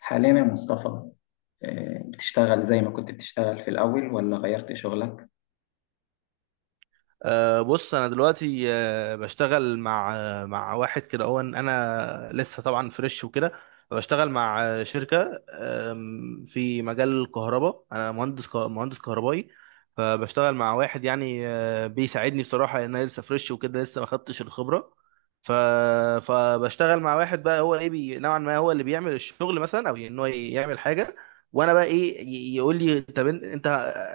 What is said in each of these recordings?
حاليا يا مصطفى. بتشتغل زي ما كنت بتشتغل في الأول ولا غيرت شغلك؟ بص، انا دلوقتي بشتغل مع مع واحد كده، هو انا لسه طبعا فريش وكده. بشتغل مع شركه في مجال الكهرباء، انا مهندس مهندس كهربائي. فبشتغل مع واحد يعني بيساعدني بصراحه، لان انا لسه فريش وكده، لسه ما خدتش الخبره. ف فبشتغل مع واحد بقى، هو ايه، بي نوعا ما هو اللي بيعمل الشغل مثلا، او ان هو يعمل حاجه وانا بقى ايه، يقول لي طب انت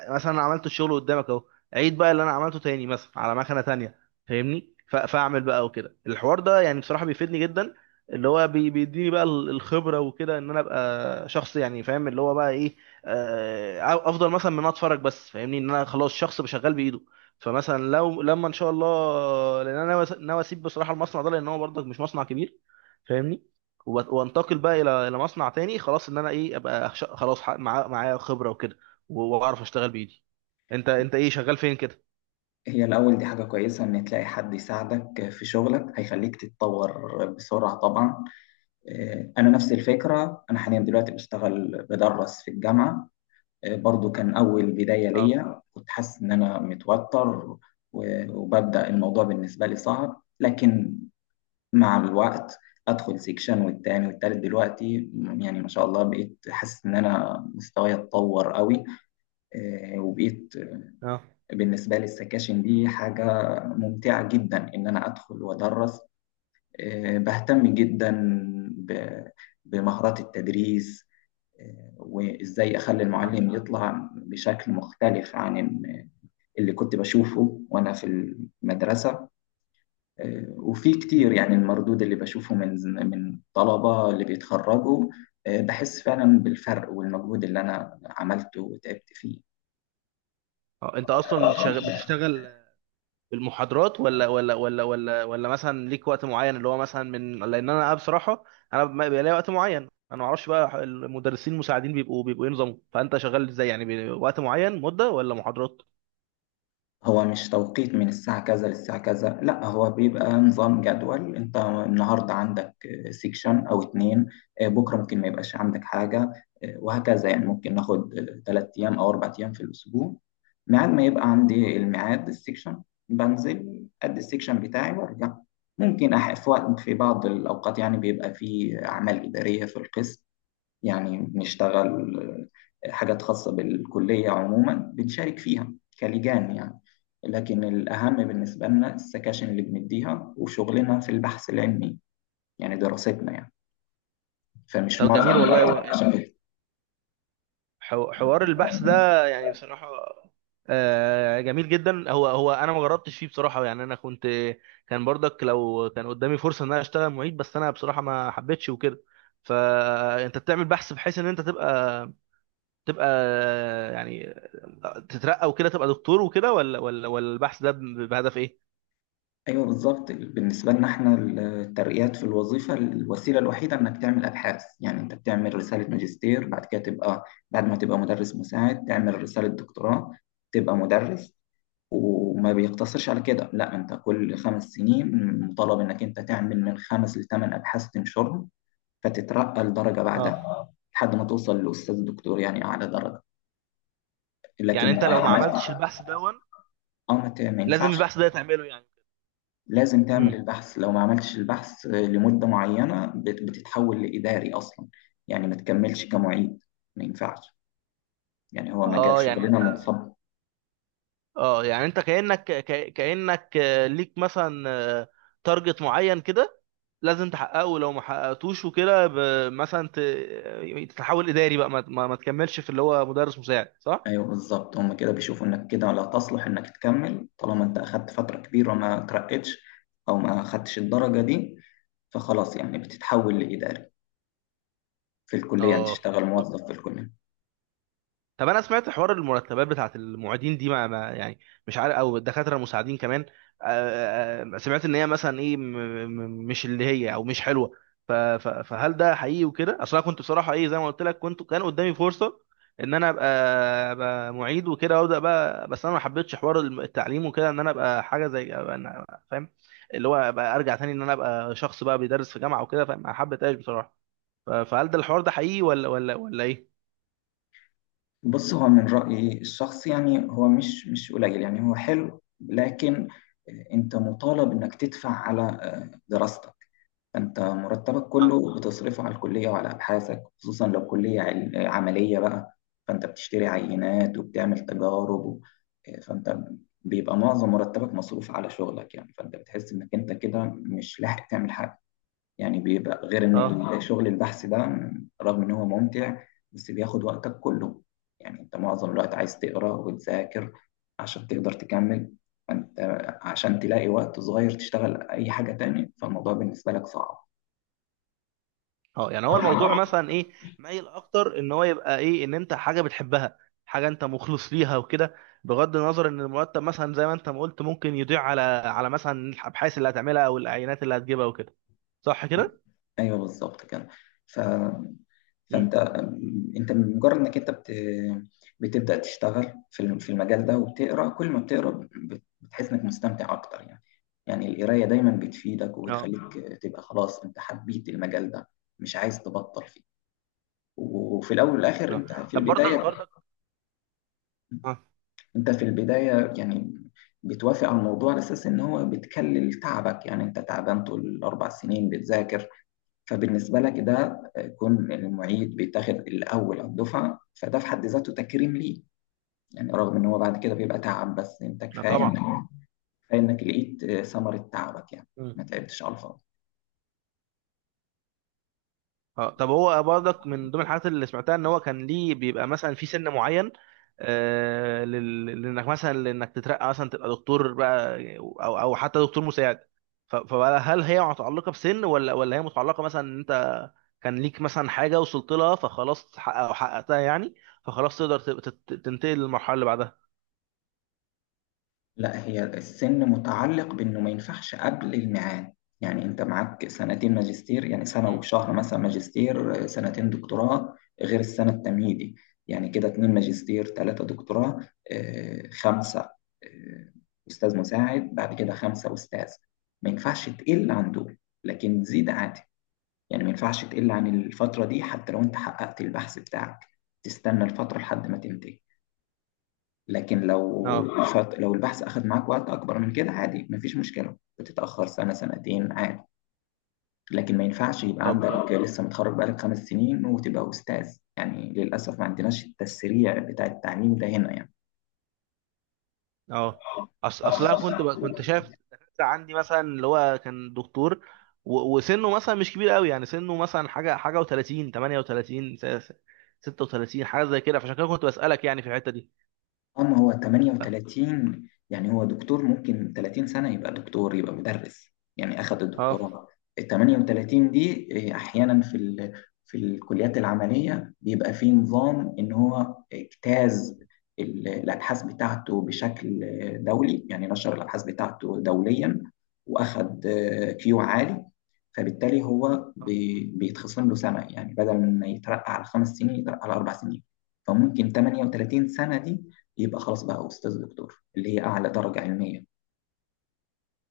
مثلا عملت الشغل قدامك اهو، عيد بقى اللي انا عملته تاني مثلا على مكنه تانية، فاهمني؟ فاعمل بقى وكده. الحوار ده يعني بصراحه بيفيدني جدا، اللي هو بيديني بقى الخبره وكده، ان انا ابقى شخص يعني فاهم اللي هو بقى ايه، افضل مثلا من أنا اتفرج بس، فاهمني؟ ان انا خلاص شخص بشغال بايده. فمثلا لما ان شاء الله، لان انا ناوي اسيب بصراحه المصنع ده، لان هو برضك مش مصنع كبير، فاهمني؟ وانتقل بقى الى مصنع تاني، خلاص ان انا ايه خلاص معايا خبره وكده، واعرف اشتغل بايدي. انت ايه شغال فين كده؟ هي الأول دي حاجة كويسة إن تلاقي حد يساعدك في شغلك هيخليك تتطور بسرعة طبعا. أنا نفس الفكرة، أنا حاليا دلوقتي بشتغل بدرس في الجامعة. برضو كان أول بداية اه. ليا كنت حاسس إن أنا متوتر، وببدأ الموضوع بالنسبة لي صعب، لكن مع الوقت ادخل سيكشن والتاني والتالت دلوقتي يعني ما شاء الله بقيت حاسس ان انا مستواي اتطور قوي. وبقيت اه. بالنسبه لي السكاشن دي حاجه ممتعه جدا ان انا ادخل وادرس. بهتم جدا ب- بمهارات التدريس. وازاي اخلي اه. المعلم يطلع بشكل مختلف عن اللي كنت بشوفه وانا في المدرسه. وفي مم. كتير يعني المردود اللي بشوفه من طلبة اللي بيتخرجوا، بحس فعلا بالفرق والمجهود اللي أنا عملته وتعبت اه، انت اصلا فيه. بتشتغل بالمحاضرات ولا مثلا ليك وقت معين، اللي هو مثلا من، لان انا بصراحه انا ما بيبقى ليا وقت معين، انا ما اعرفش بقى المدرسين المساعدين بيبقوا ايه نظامهم، فانت شغال ازاي يعني؟ وقت معين، مده، ولا محاضرات؟ هو مش توقيت من الساعة كذا للساعة كذا، لا هو بيبقى نظام جدول، انت النهاردة عندك سيكشن او اتنين، بكرة ممكن ما يبقاش عندك حاجة، وهكذا. يعني ممكن ناخد ثلاث ايام او اربع ايام في الاسبوع ميعاد، ما يبقى عندي الميعاد السيكشن بنزل ادي السيكشن بتاعي وارجع. ممكن في وقت، في بعض الاوقات يعني بيبقى في اعمال ادارية في القسم، يعني بنشتغل حاجات خاصة بالكلية عموما بنشارك فيها كلجان يعني. لكن الأهم بالنسبة لنا السكاشن اللي بنديها وشغلنا في البحث العلمي يعني دراستنا يعني، فمش طب معظم جميل والله. الوقت عشان كده. حوار البحث ده يعني بصراحة جميل جدا. هو انا ما جربتش فيه بصراحة، يعني انا كنت، كان برضك لو كان قدامي فرصة ان انا اشتغل معيد، بس انا بصراحة ما حبيتش وكده. فانت بتعمل بحث بحيث ان انت تبقى، تبقى يعني تترقى وكده، تبقى دكتور وكده، ولا البحث ده بهدف ايه؟ أيوه بالظبط، بالنسبة لنا احنا الترقيات في الوظيفة الوسيلة الوحيدة إنك تعمل أبحاث، يعني أنت بتعمل رسالة ماجستير بعد كده تبقى، بعد ما تبقى مدرس مساعد تعمل رسالة دكتوراه تبقى مدرس. وما بيقتصرش على كده، لا، انت كل خمس سنين مطالب انك انت تعمل من خمس لثمان ابحاث تنشرهم فتترقى لدرجه اه، بعدها لحد ما توصل لاستاذ دكتور يعني اعلى درجه. يعني لكن انت لو ما عملت عملتش اه، البحث ده، ما لازم ينفعش. البحث ده تعمله يعني؟ لازم تعمل امم البحث، لو ما عملتش البحث لمده معينه بتتحول لاداري اصلا، يعني ما تكملش كمعيد، ما ينفعش. يعني هو مجال اه يعني شغلنا انت، منصب. اه يعني انت كأنك كأنك ليك مثلا تارجت معين كده لازم تحققه، لو ما حققتوش وكده مثلا تتحول إداري بقى، ما تكملش في اللي هو مدرس مساعد، صح؟ ايوه بالظبط، هم كده بيشوفوا انك كده لا تصلح انك تكمل طالما انت اخدت فتره كبيره ما ترقتش او ما اخدتش الدرجه دي، فخلاص يعني بتتحول لاداري في الكليه، يعني اه. تشتغل موظف في الكليه. طب انا سمعت حوار المرتبات بتاعت المعيدين دي، يعني مش عارف، او الدكاتره المساعدين كمان، سمعت ان هي مثلا ايه، مش اللي هي، او مش حلوه. فهل ده حقيقي وكده؟ اصل انا كنت بصراحه ايه، زي ما قلت لك، كنت، كان قدامي فرصه ان انا ابقى معيد وكده وابدا بقى، بس انا ما حبيتش حوار التعليم وكده، ان انا ابقى حاجه زي فاهم؟ اللي هو ابقى ارجع تاني ان انا ابقى شخص بقى بيدرس في جامعه وكده، فما حبيتهاش بصراحه. فهل ده الحوار ده حقيقي ولا ايه؟ بص، هو من رايي الشخصي يعني هو مش قليل، يعني هو حلو، لكن انت مطالب انك تدفع على دراستك، انت مرتبك آه. كله بتصرفه على الكليه وعلى ابحاثك، خصوصا لو كليه عمليه بقى، فانت بتشتري عينات وبتعمل تجارب فانت بيبقى معظم مرتبك مصروف على شغلك، يعني فانت بتحس انك انت كده مش لاحق تعمل حاجه. يعني بيبقى غير اه. ان شغل البحث ده رغم ان هو ممتع بس بياخد وقتك كله، يعني انت معظم الوقت عايز تقرا وتذاكر عشان تقدر تكمل انت، عشان تلاقي وقت صغير تشتغل اي حاجه تاني فالموضوع بالنسبه لك صعب. اه، يعني هو الموضوع مثلا ايه، مايل اكتر ان هو يبقى ايه؟ ان انت حاجه بتحبها، حاجه انت مخلص ليها وكده، بغض النظر ان المرتب مثلا زي ما انت ما قلت، ممكن يضيع على مثلا الابحاث اللي هتعملها، او العينات اللي هتجيبها وكده، صح كده؟ ايوه بالظبط كده. ف... امم. فانت، انت مجرد انك انت بتبدا تشتغل في في المجال ده، وبتقرا كل ما بتقرا بتحس انك مستمتع اكتر يعني. يعني القرايه دايما بتفيدك اه. وبتخليك تبقى خلاص انت حبيت المجال ده مش عايز تبطل فيه. وفي الاول والاخر اه، انت في طب برضك، البدايه، اه. انت في البدايه يعني بتوافق على الموضوع على اساس ان هو بتكلل تعبك، يعني انت تعبان طول الاربع سنين بتذاكر فبالنسبة لك ده كون إن المعيد بيتاخد الأول على الدفعة فده في حد ذاته تكريم ليه، يعني رغم إن هو بعد كده بيبقى تعب بس أنت لا كفاية إنك، طبعا. كفاية إنك لقيت ثمرة تعبك يعني، ما تعبتش على الفاضي. اه، طب هو برضك من ضمن الحاجات اللي سمعتها ان هو كان ليه بيبقى مثلا في سن معين، لانك مثلا، تترقى مثلا تبقى دكتور بقى، او او حتى دكتور مساعد. فهل هي متعلقه بسن، ولا هي متعلقه مثلا ان انت كان ليك مثلا حاجه وصلت لها فخلاص، تحقق- او حققتها يعني، فخلاص تقدر تبقى تنتقل للمرحله اللي بعدها؟ لا، هي السن متعلق بانه ما ينفعش قبل الميعاد، يعني انت معاك سنتين ماجستير، يعني سنه مم. وشهر مثلا ماجستير، سنتين دكتوراه غير السنه التمهيدي، يعني كده اتنين ماجستير تلاته دكتوراه، خمسه، آه، استاذ مساعد، بعد كده خمسه استاذ. ما ينفعش تقل عن دول لكن تزيد عادي، يعني ما ينفعش تقل عن الفتره دي حتى لو انت حققت البحث بتاعك تستنى الفتره لحد ما تنتهي. لكن اه. لو لو البحث أخذ معاك وقت أكبر من كده عادي مفيش مشكلة، بتتأخر سنة سنتين عادي. لكن ما ينفعش يبقى طب، عندك لسه متخرج بقالك خمس سنين وتبقى أستاذ، يعني للأسف ما عندناش التسريع بتاع التعليم ده هنا يعني. اه، اصلا كنت شايف دكاترة عندي، مثلا اللي هو كان دكتور وسنه مثلا مش كبير قوي، يعني سنه مثلا حاجه حاجه و30 38 36 حاجه زي كده، فعشان كده كنت بسالك يعني في الحته دي. اه، ما هو 38 يعني هو دكتور، ممكن 30 سنة يبقى دكتور يبقى مدرس يعني أخذ اه. الدكتوراه. ال 38 دي إيه، أحيانا في الكليات العملية بيبقى في نظام إن هو اجتاز الأبحاث بتاعته بشكل دولي، يعني نشر الأبحاث بتاعته دوليا وأخذ كيو عالي، فبالتالي هو بيتخصم له سنة، يعني بدل ما يترقى على خمس سنين يترقى على أربع سنين، فممكن 38 سنة دي يبقى خلاص بقى أستاذ دكتور اللي هي أعلى درجة علمية.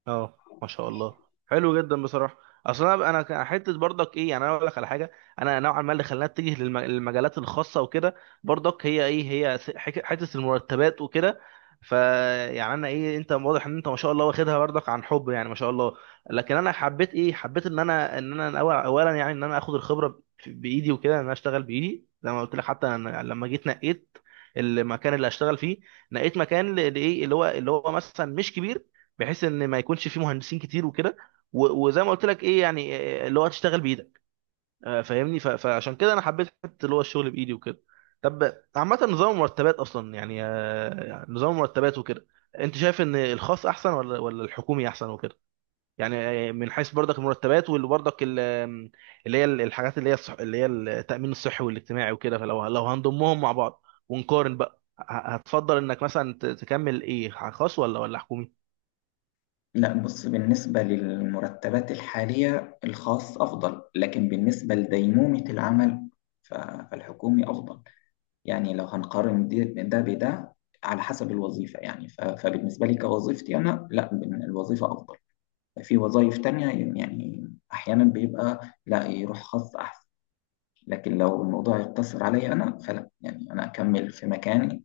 اه، ما شاء الله، حلو جدا بصراحه. اصل انا كان حته برضك ايه، يعني انا اقول لك على حاجه، انا نوعا ما اللي خلاني اتجه للمجالات الخاصه وكده، برضك هي ايه، هي حته المرتبات وكده. فيعني انا ايه، انت واضح ان انت ما شاء الله واخدها برضك عن حب، يعني ما شاء الله. لكن انا حبيت ايه، حبيت ان انا، اولا يعني ان انا اخد الخبره بايدي وكده، ان انا اشتغل بايدي زي ما قلت لك. حتى أنا لما جيت نقيت المكان اللي هشتغل فيه، نقيت مكان لايه، اللي هو مثلا مش كبير بحيث ان ما يكونش فيه مهندسين كتير وكده. وزي ما قلت لك ايه يعني، اللي هو تشتغل بايدك، فاهمني؟ فعشان كده انا حبيت حته اللي هو الشغل بايدي وكده. طب عامه نظام المرتبات اصلا، يعني يعني نظام المرتبات وكده، انت شايف ان الخاص احسن ولا الحكومي احسن وكده؟ يعني من حيث برضك المرتبات، واللي برضك ال- آم، اللي هي الحاجات، اللي هي التامين الصحي والاجتماعي وكده، فلو هنضمهم مع بعض ونقارن بقى، هتفضل انك مثلا تكمل ايه، خاص ولا حكومي؟ لا، بص، بالنسبة للمرتبات الحالية الخاص أفضل، لكن بالنسبة لديمومة العمل فالحكومي أفضل، يعني لو هنقارن ده بده على حسب الوظيفة يعني، فبالنسبة لي كوظيفتي أنا، لا الوظيفة أفضل. في وظائف تانية يعني أحيانا بيبقى، لا، يروح خاص أحسن، لكن لو الموضوع يقتصر عليا أنا فلا، يعني أنا أكمل في مكاني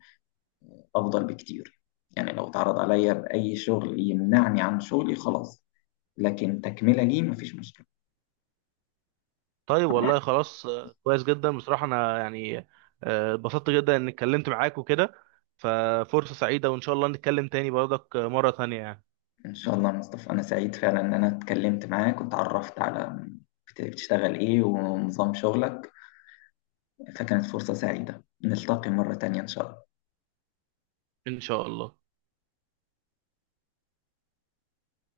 أفضل بكتير، يعني لو اتعرض عليا بأي شغل يمنعني عن شغلي خلاص، لكن تكملة ليه مفيش مشكلة. طيب والله خلاص، كويس جدا بصراحة، أنا يعني اتبسطت جدا إني اتكلمت معاك وكده، ففرصة سعيدة وإن شاء الله نتكلم تاني برضك مرة تانية يعني. إن شاء الله يا مصطفى، أنا سعيد فعلا إن أنا اتكلمت معاك واتعرفت على بتشتغل إيه ونظام شغلك، فكانت فرصة سعيدة، نلتقي مرة تانية إن شاء الله. إن شاء الله.